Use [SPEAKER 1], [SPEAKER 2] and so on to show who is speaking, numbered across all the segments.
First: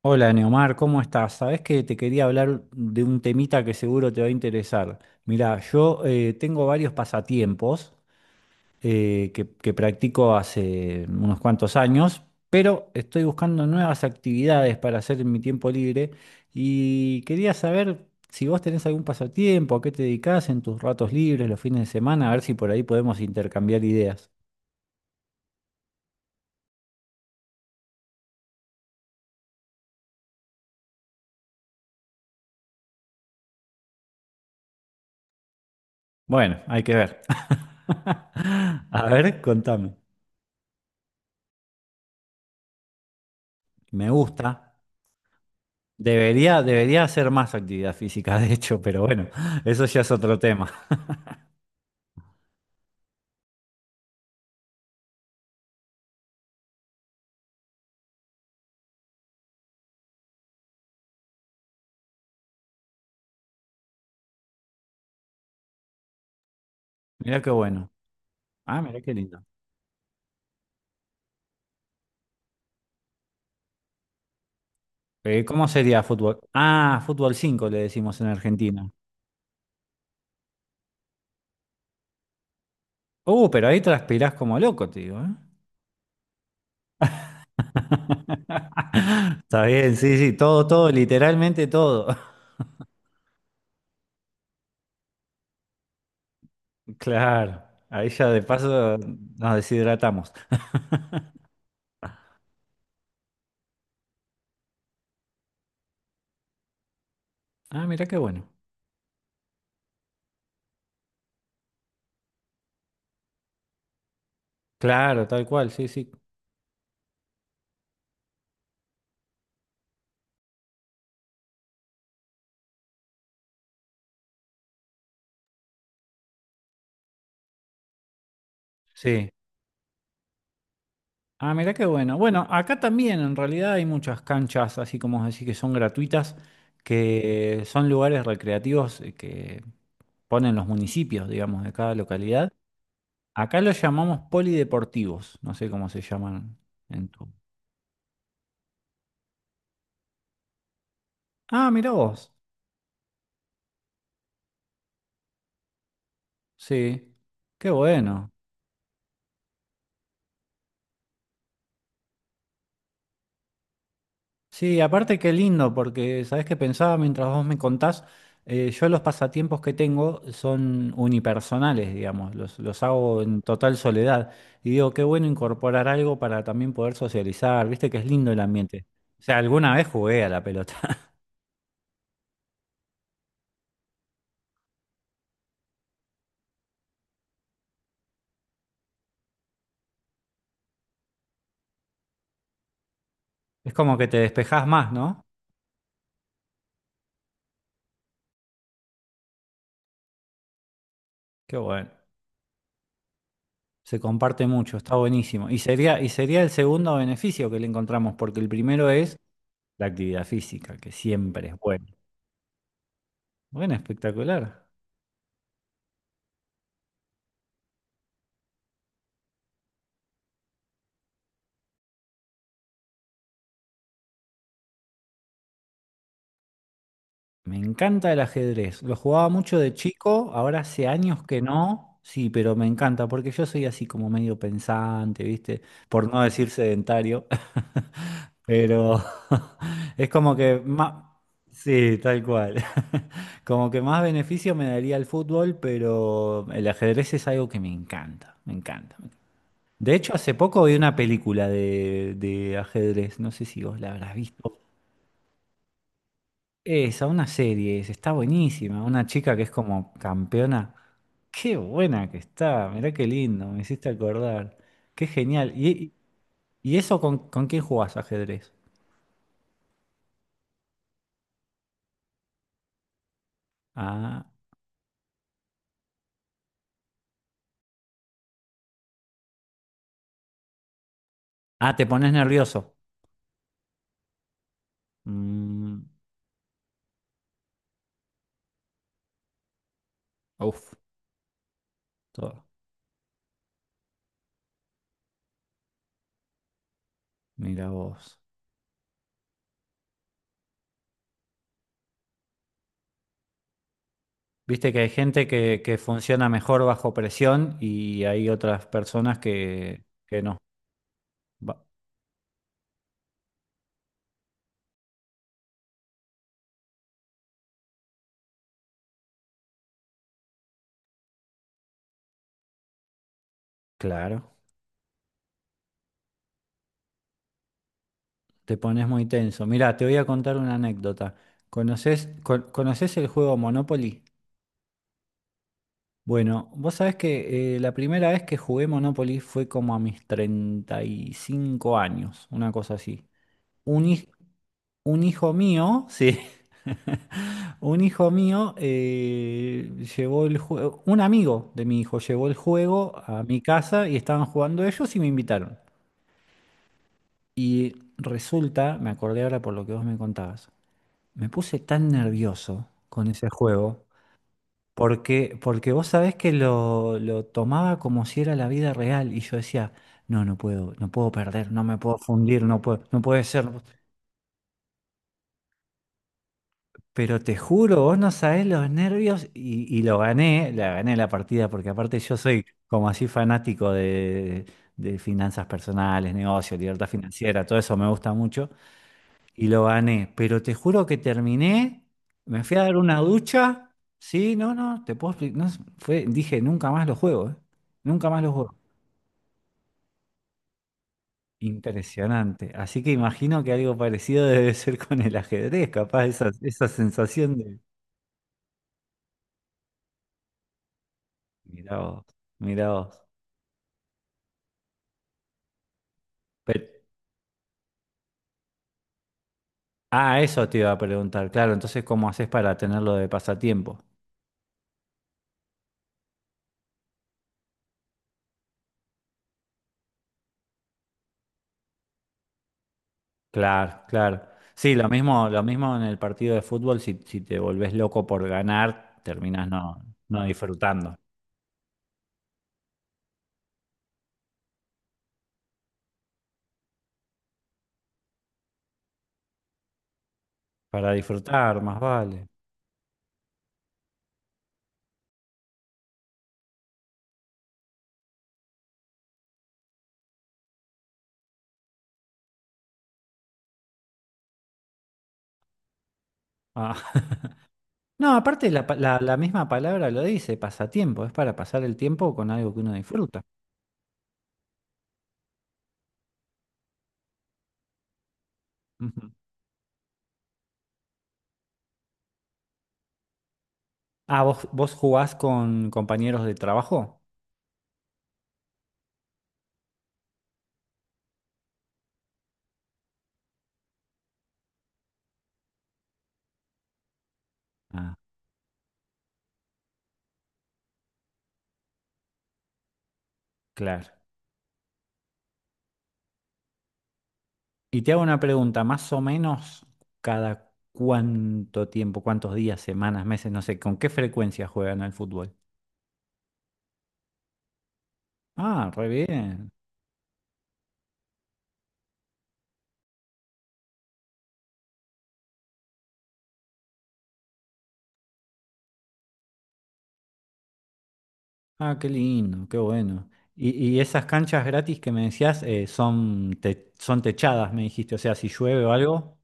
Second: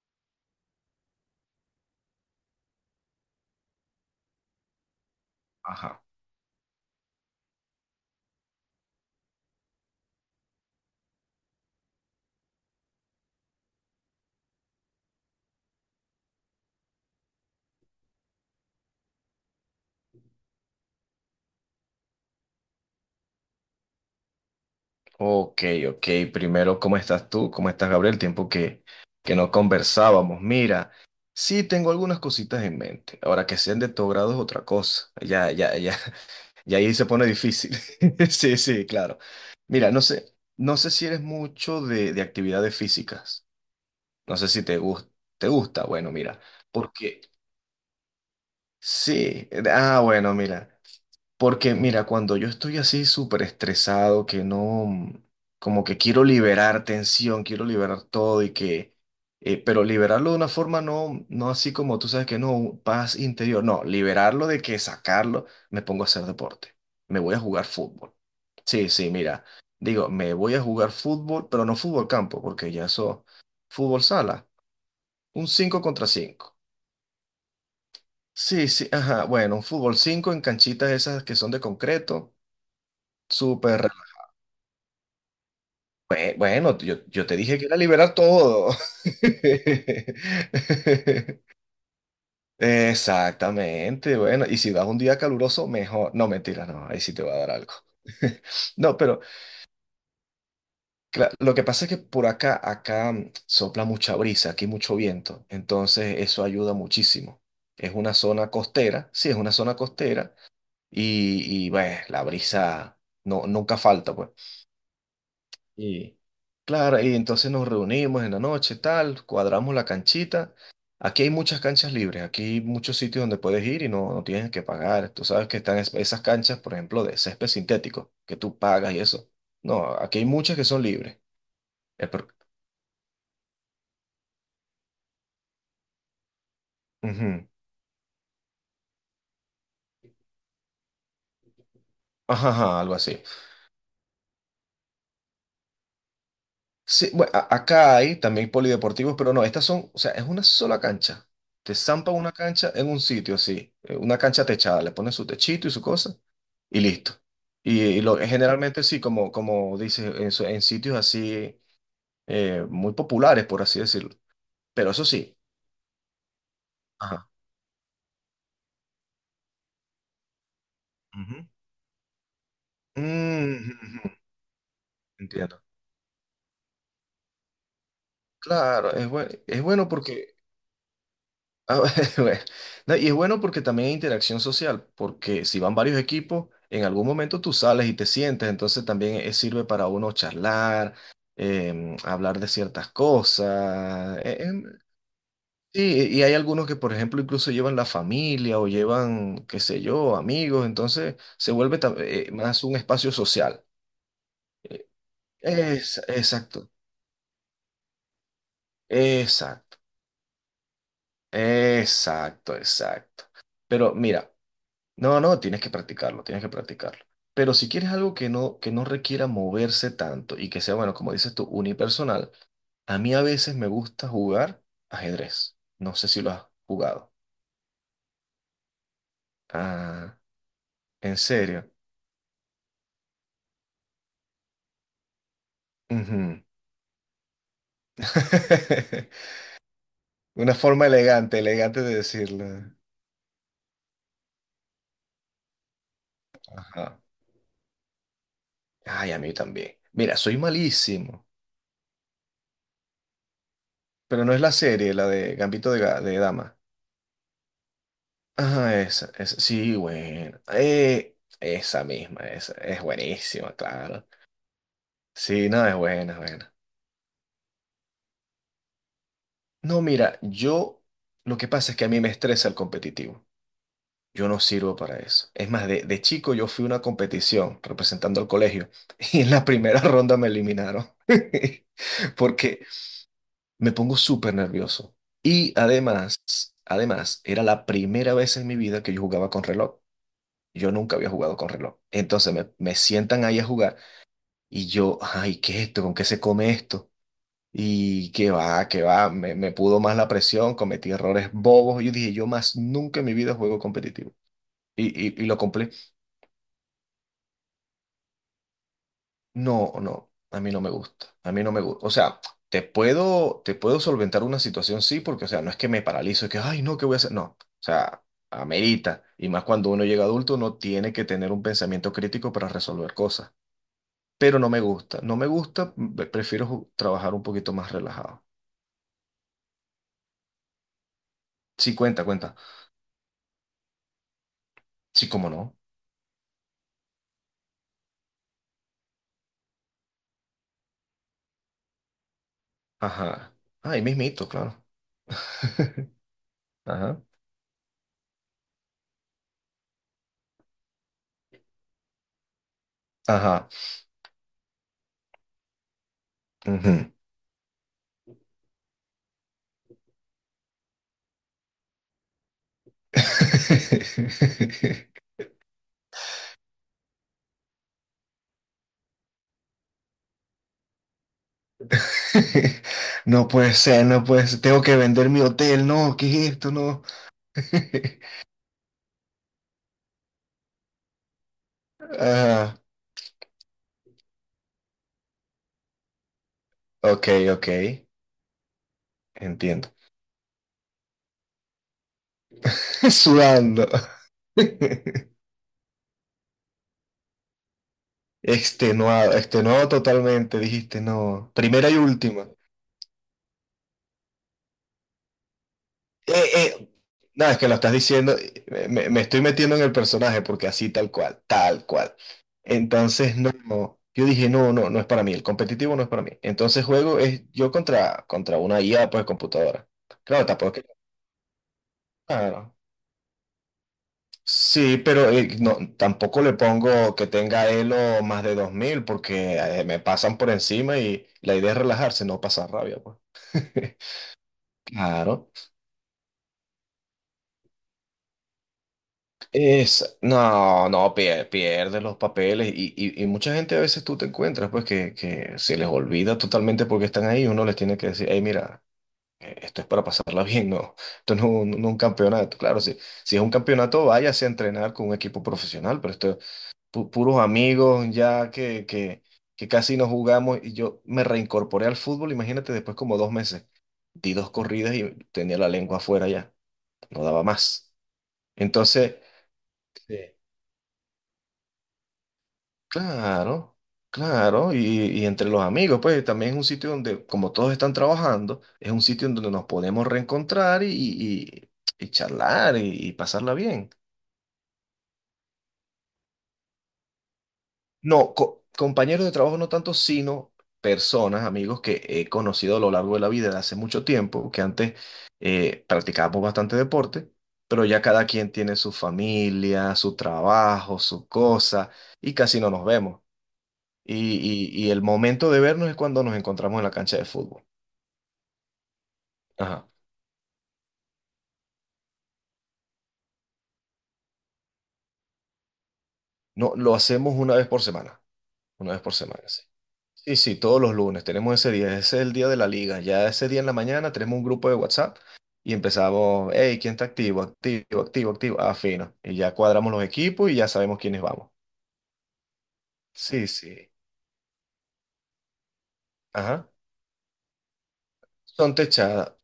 [SPEAKER 1] Hola Neomar, ¿cómo estás? Sabés que te quería hablar de un temita que seguro te va a interesar. Mirá, yo
[SPEAKER 2] Ajá.
[SPEAKER 1] tengo varios pasatiempos que practico hace unos cuantos años, pero estoy buscando nuevas actividades para hacer en mi tiempo libre y quería saber si vos tenés algún pasatiempo, a qué te dedicás en tus ratos libres, los fines de semana, a ver si por ahí podemos intercambiar ideas.
[SPEAKER 2] Ok, ok. Primero, ¿cómo estás tú? ¿Cómo estás, Gabriel? Tiempo que no conversábamos. Mira, sí tengo algunas cositas en mente. Ahora que sean de tu grado es otra cosa. Ya, ya, ya.
[SPEAKER 1] Bueno,
[SPEAKER 2] Ya
[SPEAKER 1] hay
[SPEAKER 2] ahí
[SPEAKER 1] que
[SPEAKER 2] se
[SPEAKER 1] ver.
[SPEAKER 2] pone difícil. Sí, sí,
[SPEAKER 1] A
[SPEAKER 2] claro.
[SPEAKER 1] ver,
[SPEAKER 2] Mira,
[SPEAKER 1] contame.
[SPEAKER 2] no sé si eres mucho de actividades físicas.
[SPEAKER 1] Me
[SPEAKER 2] No sé
[SPEAKER 1] gusta.
[SPEAKER 2] si te gusta. ¿Te gusta? Bueno, mira.
[SPEAKER 1] Debería
[SPEAKER 2] Porque
[SPEAKER 1] hacer más actividad física, de hecho, pero bueno,
[SPEAKER 2] sí.
[SPEAKER 1] eso
[SPEAKER 2] Ah,
[SPEAKER 1] ya es
[SPEAKER 2] bueno,
[SPEAKER 1] otro tema.
[SPEAKER 2] mira. Porque mira, cuando yo estoy así súper estresado, que no, como que quiero liberar tensión, quiero liberar todo y que, pero liberarlo de una forma no, no así como tú sabes que no, paz interior, no, liberarlo de que sacarlo, me pongo a hacer deporte, me voy
[SPEAKER 1] Mirá
[SPEAKER 2] a
[SPEAKER 1] qué
[SPEAKER 2] jugar
[SPEAKER 1] bueno.
[SPEAKER 2] fútbol.
[SPEAKER 1] Ah,
[SPEAKER 2] Sí,
[SPEAKER 1] mirá
[SPEAKER 2] sí,
[SPEAKER 1] qué lindo.
[SPEAKER 2] mira, digo, me voy a jugar fútbol, pero no fútbol campo, porque ya eso, fútbol sala, un
[SPEAKER 1] ¿Cómo
[SPEAKER 2] 5
[SPEAKER 1] sería
[SPEAKER 2] contra
[SPEAKER 1] fútbol?
[SPEAKER 2] cinco.
[SPEAKER 1] Ah, fútbol 5 le decimos en
[SPEAKER 2] Sí, sí,
[SPEAKER 1] Argentina.
[SPEAKER 2] ajá, bueno, un fútbol 5 en canchitas esas que son de concreto
[SPEAKER 1] Pero ahí
[SPEAKER 2] súper.
[SPEAKER 1] transpirás como loco, te digo, ¿eh?
[SPEAKER 2] Bueno, yo te dije que era liberar todo.
[SPEAKER 1] Está bien, sí, sí, todo, todo, literalmente todo.
[SPEAKER 2] Exactamente, bueno, y si vas un día caluroso, mejor. No, mentira, no, ahí sí te va a dar
[SPEAKER 1] Claro,
[SPEAKER 2] algo.
[SPEAKER 1] ahí ya de paso
[SPEAKER 2] No, pero
[SPEAKER 1] nos deshidratamos.
[SPEAKER 2] lo que pasa es que por acá sopla mucha brisa, aquí mucho viento, entonces eso ayuda muchísimo.
[SPEAKER 1] Ah,
[SPEAKER 2] Es
[SPEAKER 1] mirá
[SPEAKER 2] una
[SPEAKER 1] qué bueno.
[SPEAKER 2] zona costera, sí, es una zona costera, y bueno, la brisa no, nunca falta, pues.
[SPEAKER 1] Claro, tal cual, sí, sí.
[SPEAKER 2] Y claro, y entonces nos reunimos en la noche, tal, cuadramos la canchita. Aquí hay muchas canchas libres, aquí hay muchos sitios donde puedes ir y no, no tienes que pagar. Tú sabes que están esas canchas, por ejemplo, de césped sintético, que tú pagas y
[SPEAKER 1] Sí,
[SPEAKER 2] eso. No, aquí hay muchas que son libres.
[SPEAKER 1] ah, mirá qué
[SPEAKER 2] El
[SPEAKER 1] bueno.
[SPEAKER 2] pro-
[SPEAKER 1] Bueno, acá también en realidad hay muchas canchas, así como decir que son gratuitas,
[SPEAKER 2] Ujú.
[SPEAKER 1] que son lugares recreativos que ponen los municipios, digamos, de cada
[SPEAKER 2] Ajá,
[SPEAKER 1] localidad.
[SPEAKER 2] ajá, algo así.
[SPEAKER 1] Acá los llamamos polideportivos, no sé cómo se llaman en
[SPEAKER 2] Sí,
[SPEAKER 1] tu.
[SPEAKER 2] bueno, acá hay también polideportivos, pero no, estas son, o sea, es una sola cancha.
[SPEAKER 1] Ah,
[SPEAKER 2] Te
[SPEAKER 1] mirá
[SPEAKER 2] zampan
[SPEAKER 1] vos.
[SPEAKER 2] una cancha en un sitio así, una cancha techada, le ponen su techito y su cosa y listo.
[SPEAKER 1] Sí, qué
[SPEAKER 2] Y
[SPEAKER 1] bueno.
[SPEAKER 2] generalmente sí, como dices, en sitios así muy populares, por así decirlo.
[SPEAKER 1] Sí,
[SPEAKER 2] Pero eso
[SPEAKER 1] aparte qué
[SPEAKER 2] sí.
[SPEAKER 1] lindo, porque sabes que pensaba mientras
[SPEAKER 2] Ajá.
[SPEAKER 1] vos me contás, yo los pasatiempos que tengo son
[SPEAKER 2] Ujú.
[SPEAKER 1] unipersonales, digamos, los hago en
[SPEAKER 2] Mm,
[SPEAKER 1] total
[SPEAKER 2] ujú, ujú.
[SPEAKER 1] soledad. Y digo, qué bueno
[SPEAKER 2] Entiendo.
[SPEAKER 1] incorporar algo para también poder socializar, viste que es lindo el ambiente.
[SPEAKER 2] Claro,
[SPEAKER 1] O sea,
[SPEAKER 2] es
[SPEAKER 1] alguna vez
[SPEAKER 2] bueno
[SPEAKER 1] jugué
[SPEAKER 2] porque.
[SPEAKER 1] a la pelota.
[SPEAKER 2] Ah, bueno. No, y es bueno porque también hay interacción social, porque si van varios equipos, en algún momento tú sales y te sientes, entonces también sirve para uno charlar, hablar de ciertas
[SPEAKER 1] Es como que te
[SPEAKER 2] cosas.
[SPEAKER 1] despejás más, ¿no?
[SPEAKER 2] Sí, y hay algunos que, por ejemplo, incluso llevan la familia o llevan, qué sé yo, amigos, entonces se
[SPEAKER 1] Qué
[SPEAKER 2] vuelve
[SPEAKER 1] bueno.
[SPEAKER 2] más un espacio social.
[SPEAKER 1] Se comparte mucho,
[SPEAKER 2] Eh,
[SPEAKER 1] está buenísimo. Y sería, y sería el
[SPEAKER 2] exacto,
[SPEAKER 1] segundo beneficio que le encontramos, porque el primero es
[SPEAKER 2] exacto,
[SPEAKER 1] la actividad física, que siempre es bueno.
[SPEAKER 2] exacto, exacto.
[SPEAKER 1] Bueno,
[SPEAKER 2] Pero mira.
[SPEAKER 1] espectacular.
[SPEAKER 2] No, no, tienes que practicarlo, tienes que practicarlo. Pero si quieres algo que no requiera moverse tanto y que sea, bueno, como dices tú, unipersonal, a mí a veces me gusta jugar ajedrez. No sé si lo has jugado.
[SPEAKER 1] Me encanta el ajedrez. Lo jugaba mucho de
[SPEAKER 2] Ah,
[SPEAKER 1] chico, ahora hace
[SPEAKER 2] ¿en
[SPEAKER 1] años que
[SPEAKER 2] serio?
[SPEAKER 1] no. Sí, pero me encanta porque yo soy así como medio pensante, ¿viste? Por no
[SPEAKER 2] Ujú.
[SPEAKER 1] decir sedentario. Pero es como
[SPEAKER 2] Una
[SPEAKER 1] que
[SPEAKER 2] forma
[SPEAKER 1] más...
[SPEAKER 2] elegante, elegante de
[SPEAKER 1] Sí, tal
[SPEAKER 2] decirlo.
[SPEAKER 1] cual. Como que más beneficio me daría el fútbol, pero el
[SPEAKER 2] Ajá.
[SPEAKER 1] ajedrez es algo que me encanta, me encanta.
[SPEAKER 2] Ay, a mí también.
[SPEAKER 1] De hecho,
[SPEAKER 2] Mira,
[SPEAKER 1] hace
[SPEAKER 2] soy
[SPEAKER 1] poco vi una
[SPEAKER 2] malísimo,
[SPEAKER 1] película de ajedrez, no sé si vos la habrás
[SPEAKER 2] pero no es la
[SPEAKER 1] visto.
[SPEAKER 2] serie, la de Gambito de Dama.
[SPEAKER 1] Esa, una serie, esa, está
[SPEAKER 2] Ah,
[SPEAKER 1] buenísima. Una
[SPEAKER 2] esa,
[SPEAKER 1] chica
[SPEAKER 2] esa,
[SPEAKER 1] que es
[SPEAKER 2] sí,
[SPEAKER 1] como
[SPEAKER 2] bueno.
[SPEAKER 1] campeona. Qué
[SPEAKER 2] Esa
[SPEAKER 1] buena que
[SPEAKER 2] misma, esa,
[SPEAKER 1] está,
[SPEAKER 2] es
[SPEAKER 1] mirá qué lindo,
[SPEAKER 2] buenísima,
[SPEAKER 1] me hiciste
[SPEAKER 2] claro.
[SPEAKER 1] acordar. Qué
[SPEAKER 2] Sí,
[SPEAKER 1] genial.
[SPEAKER 2] no, es buena, es buena.
[SPEAKER 1] Y eso con quién jugás ajedrez?
[SPEAKER 2] No, mira, lo que pasa es que a mí me estresa el competitivo.
[SPEAKER 1] Ah,
[SPEAKER 2] Yo no sirvo para eso. Es más, de chico yo fui a una competición representando al colegio y en la primera ronda me eliminaron
[SPEAKER 1] ah, te pones
[SPEAKER 2] porque
[SPEAKER 1] nervioso.
[SPEAKER 2] me pongo súper nervioso. Y
[SPEAKER 1] Mm,
[SPEAKER 2] además, además, era la primera vez en mi vida que yo jugaba con reloj. Yo
[SPEAKER 1] uf,
[SPEAKER 2] nunca había jugado con reloj. Entonces
[SPEAKER 1] todo.
[SPEAKER 2] me sientan ahí a jugar. Y yo, ay, ¿qué es esto? ¿Con qué se come esto?
[SPEAKER 1] Mira
[SPEAKER 2] Y
[SPEAKER 1] vos.
[SPEAKER 2] qué va, me pudo más la presión, cometí errores bobos. Yo dije, yo más nunca en mi vida juego competitivo.
[SPEAKER 1] Viste que
[SPEAKER 2] Y,
[SPEAKER 1] hay
[SPEAKER 2] y
[SPEAKER 1] gente
[SPEAKER 2] lo compré.
[SPEAKER 1] que funciona mejor bajo presión y hay otras personas
[SPEAKER 2] No, no,
[SPEAKER 1] que no.
[SPEAKER 2] a mí no me gusta, a mí no
[SPEAKER 1] Va-
[SPEAKER 2] me gusta. O sea, te puedo solventar una situación, sí, porque, o sea, no es que me paralizo, es que, ay, no, ¿qué voy a hacer? No, o sea, amerita. Y más cuando uno llega adulto, uno tiene que tener un pensamiento crítico para resolver cosas.
[SPEAKER 1] claro.
[SPEAKER 2] Pero no me gusta, no me gusta, prefiero trabajar un poquito más relajado.
[SPEAKER 1] Te pones muy tenso. Mirá, te voy a contar una anécdota.
[SPEAKER 2] Sí, cuenta,
[SPEAKER 1] ¿Conoces,
[SPEAKER 2] cuenta.
[SPEAKER 1] co- conoces el juego Monopoly?
[SPEAKER 2] Sí, cómo no.
[SPEAKER 1] Bueno, vos sabés que la primera vez que jugué Monopoly fue como a mis 35 años, una cosa así.
[SPEAKER 2] Ajá. Ahí
[SPEAKER 1] Un, hij-
[SPEAKER 2] mismito, claro.
[SPEAKER 1] un hijo mío, sí,
[SPEAKER 2] Ajá.
[SPEAKER 1] un hijo mío llevó el juego, un amigo de mi hijo llevó el juego a mi
[SPEAKER 2] Ajá.
[SPEAKER 1] casa y estaban jugando ellos y me invitaron.
[SPEAKER 2] Ujú.
[SPEAKER 1] Y resulta, me acordé ahora por lo que vos me contabas. Me puse tan nervioso con ese juego porque, porque vos sabés que lo tomaba como si era la vida real y yo decía, no, no puedo, no puedo perder, no me puedo fundir, no puedo, no puede
[SPEAKER 2] No
[SPEAKER 1] ser.
[SPEAKER 2] puede ser, no puede ser. Tengo que vender mi hotel, no, ¿qué es esto? No.
[SPEAKER 1] Pero te juro, vos no sabés los nervios y lo gané la partida porque aparte yo soy
[SPEAKER 2] Ah,
[SPEAKER 1] como así fanático de finanzas personales, negocios, libertad
[SPEAKER 2] ok,
[SPEAKER 1] financiera,
[SPEAKER 2] ok.
[SPEAKER 1] todo eso me gusta mucho. Y lo
[SPEAKER 2] Entiendo.
[SPEAKER 1] gané. Pero te juro que terminé, me fui a dar una
[SPEAKER 2] Sudando.
[SPEAKER 1] ducha. Sí, no, no, te puedo explicar. No, fue, dije, nunca más lo juego, ¿eh? Nunca más lo juego.
[SPEAKER 2] Extenuado, extenuado totalmente, dijiste, no. Primera y última.
[SPEAKER 1] Impresionante. Así que imagino que algo parecido debe ser con el ajedrez, capaz,
[SPEAKER 2] Eh,
[SPEAKER 1] esa
[SPEAKER 2] eh, no,
[SPEAKER 1] sensación
[SPEAKER 2] es que lo
[SPEAKER 1] de.
[SPEAKER 2] estás diciendo, me estoy metiendo en el personaje porque así tal cual, tal
[SPEAKER 1] Mirá
[SPEAKER 2] cual.
[SPEAKER 1] vos, mirá vos.
[SPEAKER 2] Entonces, no, no, yo dije, no, no, no es para mí, el competitivo no es para mí. Entonces
[SPEAKER 1] Pero-
[SPEAKER 2] juego es yo contra una IA, pues computadora.
[SPEAKER 1] ah,
[SPEAKER 2] Claro,
[SPEAKER 1] eso te
[SPEAKER 2] tampoco es que.
[SPEAKER 1] iba a preguntar, claro. Entonces, ¿cómo haces
[SPEAKER 2] Claro.
[SPEAKER 1] para tenerlo de pasatiempo?
[SPEAKER 2] Sí, pero no, tampoco le pongo que tenga Elo más de 2000 porque me pasan por encima y la idea es relajarse, no pasar rabia, pues.
[SPEAKER 1] Claro, claro. Sí,
[SPEAKER 2] Claro.
[SPEAKER 1] lo mismo en el partido de fútbol, si, si te volvés loco por ganar, terminás no, no
[SPEAKER 2] No, no,
[SPEAKER 1] disfrutando.
[SPEAKER 2] pierde los papeles y mucha gente a veces tú te encuentras pues que se les olvida totalmente porque están ahí, uno les tiene que decir, hey, mira, esto es para pasarla bien, no,
[SPEAKER 1] Para
[SPEAKER 2] esto no, no, no
[SPEAKER 1] disfrutar,
[SPEAKER 2] es un
[SPEAKER 1] más vale.
[SPEAKER 2] campeonato, claro, si es un campeonato váyase a entrenar con un equipo profesional, pero esto, puros amigos ya que casi no jugamos y yo me reincorporé al fútbol, imagínate, después como 2 meses, di dos corridas y tenía la lengua afuera ya,
[SPEAKER 1] Ah,
[SPEAKER 2] no daba más.
[SPEAKER 1] no, aparte la, pa-
[SPEAKER 2] Entonces.
[SPEAKER 1] la- la misma palabra lo
[SPEAKER 2] Sí.
[SPEAKER 1] dice, pasatiempo, es para pasar el tiempo con algo que uno disfruta.
[SPEAKER 2] Claro, claro, y entre los amigos, pues también es un sitio donde, como todos están trabajando, es un sitio
[SPEAKER 1] Ujú.
[SPEAKER 2] en donde nos podemos reencontrar y charlar y pasarla bien.
[SPEAKER 1] Ah, ¿vos jugás con compañeros de trabajo?
[SPEAKER 2] No, compañeros de trabajo no tanto, sino personas, amigos que he conocido a lo largo de la vida de hace mucho tiempo, que antes practicábamos bastante deporte, pero ya
[SPEAKER 1] Ah,
[SPEAKER 2] cada quien tiene su familia, su trabajo, su cosa, y casi no nos vemos.
[SPEAKER 1] claro.
[SPEAKER 2] Y el momento de vernos es cuando nos encontramos en la cancha de fútbol.
[SPEAKER 1] Y te hago una pregunta, más o menos
[SPEAKER 2] Ajá.
[SPEAKER 1] cada cuánto tiempo, cuántos días, semanas, meses, no sé, ¿con qué frecuencia juegan al fútbol?
[SPEAKER 2] No, lo hacemos una vez por semana,
[SPEAKER 1] Ah,
[SPEAKER 2] una vez
[SPEAKER 1] re
[SPEAKER 2] por semana, sí.
[SPEAKER 1] bien.
[SPEAKER 2] Sí, sí, todos los lunes tenemos ese día, ese es el día de la liga. Ya ese día en la mañana tenemos un grupo de WhatsApp y empezamos, hey, ¿quién está activo? Activo, activo, activo. Ah, fino. Y ya cuadramos los equipos y ya sabemos quiénes vamos.
[SPEAKER 1] Ah, qué lindo, qué bueno.
[SPEAKER 2] Sí,
[SPEAKER 1] Y,
[SPEAKER 2] sí.
[SPEAKER 1] y esas canchas gratis que me decías son,
[SPEAKER 2] Ajá.
[SPEAKER 1] te- son techadas, me dijiste. O sea, si
[SPEAKER 2] Son
[SPEAKER 1] llueve o
[SPEAKER 2] techadas.
[SPEAKER 1] algo,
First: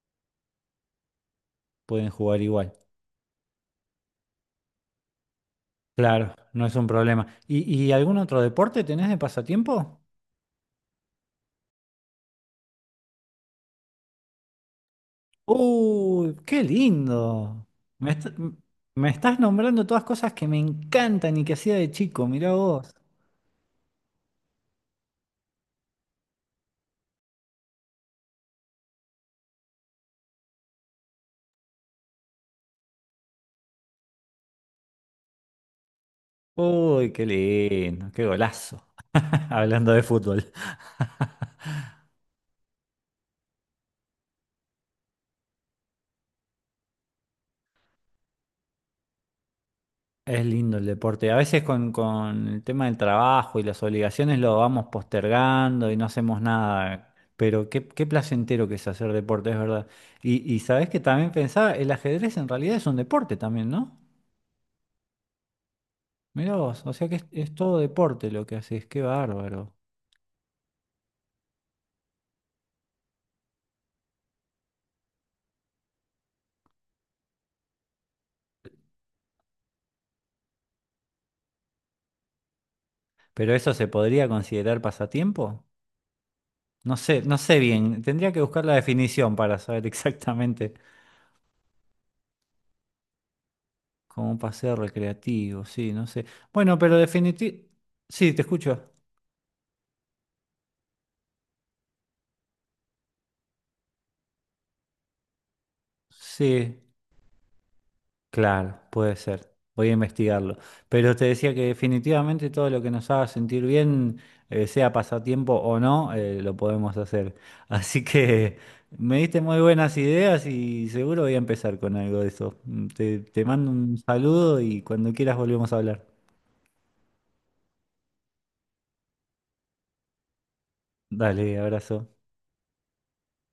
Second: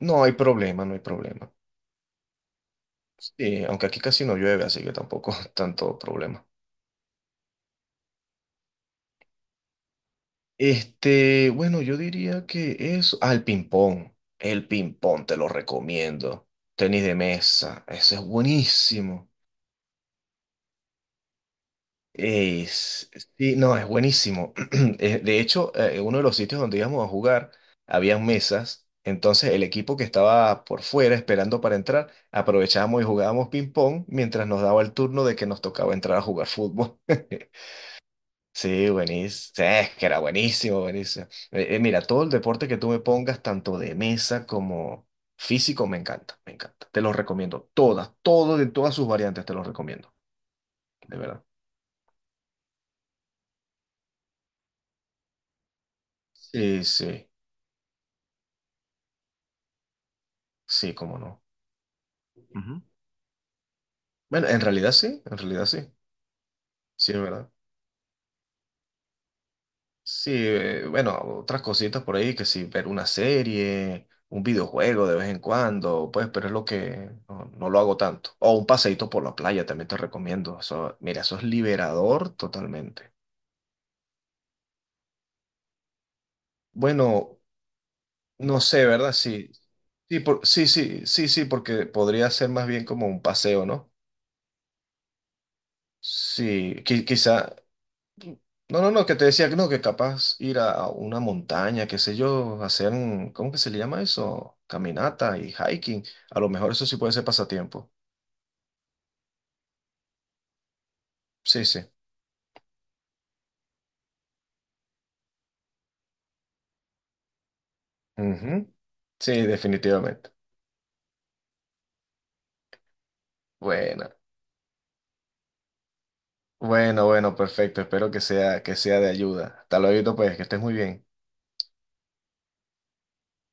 [SPEAKER 2] No hay problema, no hay problema.
[SPEAKER 1] pueden jugar igual.
[SPEAKER 2] Sí, aunque aquí casi no llueve, así que tampoco tanto
[SPEAKER 1] Claro,
[SPEAKER 2] problema.
[SPEAKER 1] no es un problema. Y algún otro deporte tenés de pasatiempo?
[SPEAKER 2] Bueno, yo diría que eso. Ah, el ping-pong. El ping-pong te lo
[SPEAKER 1] ¡Uy,
[SPEAKER 2] recomiendo.
[SPEAKER 1] qué
[SPEAKER 2] Tenis de
[SPEAKER 1] lindo!
[SPEAKER 2] mesa.
[SPEAKER 1] Me,
[SPEAKER 2] Eso es
[SPEAKER 1] est- m- me
[SPEAKER 2] buenísimo.
[SPEAKER 1] estás nombrando todas cosas que me encantan y que hacía de chico, mirá vos.
[SPEAKER 2] Es, sí, no, es buenísimo. De hecho, uno de los sitios donde íbamos a jugar, habían mesas. Entonces, el equipo que estaba por fuera esperando para entrar, aprovechábamos y jugábamos ping-pong mientras nos daba el turno de que nos tocaba entrar a jugar fútbol.
[SPEAKER 1] ¡Uy, qué lindo! ¡Qué golazo!
[SPEAKER 2] Sí, buenísimo. Sí, es
[SPEAKER 1] Hablando de
[SPEAKER 2] que era
[SPEAKER 1] fútbol.
[SPEAKER 2] buenísimo, buenísimo. Mira, todo el deporte que tú me pongas, tanto de mesa como físico, me encanta, me encanta. Te los recomiendo. Todo de todas sus variantes te los recomiendo,
[SPEAKER 1] Es lindo el
[SPEAKER 2] de
[SPEAKER 1] deporte. A
[SPEAKER 2] verdad.
[SPEAKER 1] veces con el tema del trabajo y las obligaciones lo vamos postergando y no hacemos
[SPEAKER 2] Sí,
[SPEAKER 1] nada.
[SPEAKER 2] sí,
[SPEAKER 1] Pero qué, qué placentero que es hacer deporte, es verdad. Y sabés
[SPEAKER 2] sí,
[SPEAKER 1] que
[SPEAKER 2] cómo
[SPEAKER 1] también
[SPEAKER 2] no.
[SPEAKER 1] pensaba, el ajedrez en realidad
[SPEAKER 2] Ujú.
[SPEAKER 1] es un deporte también, ¿no?
[SPEAKER 2] Bueno, en realidad sí, en realidad sí.
[SPEAKER 1] Mirá vos, o sea
[SPEAKER 2] Sí,
[SPEAKER 1] que
[SPEAKER 2] es verdad.
[SPEAKER 1] es todo deporte lo que haces, qué bárbaro.
[SPEAKER 2] Sí, bueno, otras cositas por ahí que sí, ver una serie, un videojuego de vez en cuando, pues, pero es lo que no lo hago tanto. O un paseíto por la playa también te recomiendo. Eso, mira, eso es liberador totalmente.
[SPEAKER 1] ¿Pero eso se podría considerar pasatiempo? No sé, no
[SPEAKER 2] Bueno,
[SPEAKER 1] sé bien, tendría que
[SPEAKER 2] no
[SPEAKER 1] buscar la
[SPEAKER 2] sé, ¿verdad?
[SPEAKER 1] definición
[SPEAKER 2] Sí,
[SPEAKER 1] para saber
[SPEAKER 2] sí, sí,
[SPEAKER 1] exactamente
[SPEAKER 2] sí, sí, sí, porque podría ser más bien como un paseo, ¿no?
[SPEAKER 1] cómo un paseo recreativo, sí, no sé.
[SPEAKER 2] Sí,
[SPEAKER 1] Bueno, pero
[SPEAKER 2] quizá.
[SPEAKER 1] definitivamente... Sí, te
[SPEAKER 2] No,
[SPEAKER 1] escucho.
[SPEAKER 2] no, no, que te decía que no, que capaz ir a una montaña, qué sé yo, hacer, ¿cómo que se le llama eso? Caminata y hiking. A lo mejor
[SPEAKER 1] Sí,
[SPEAKER 2] eso sí puede ser pasatiempo.
[SPEAKER 1] claro, puede ser. Voy a investigarlo. Pero te decía que
[SPEAKER 2] Sí, sí.
[SPEAKER 1] definitivamente todo lo que nos haga sentir bien, sea pasatiempo o no, lo podemos hacer. Así que
[SPEAKER 2] Ujú.
[SPEAKER 1] me diste
[SPEAKER 2] Sí,
[SPEAKER 1] muy buenas
[SPEAKER 2] definitivamente.
[SPEAKER 1] ideas y seguro voy a empezar con algo de eso. Mm, te mando un
[SPEAKER 2] Bueno,
[SPEAKER 1] saludo y cuando quieras volvemos a hablar.
[SPEAKER 2] bueno, bueno, perfecto. Espero que sea de ayuda. Hasta luego, pues, que estés muy bien.
[SPEAKER 1] Dale, abrazo.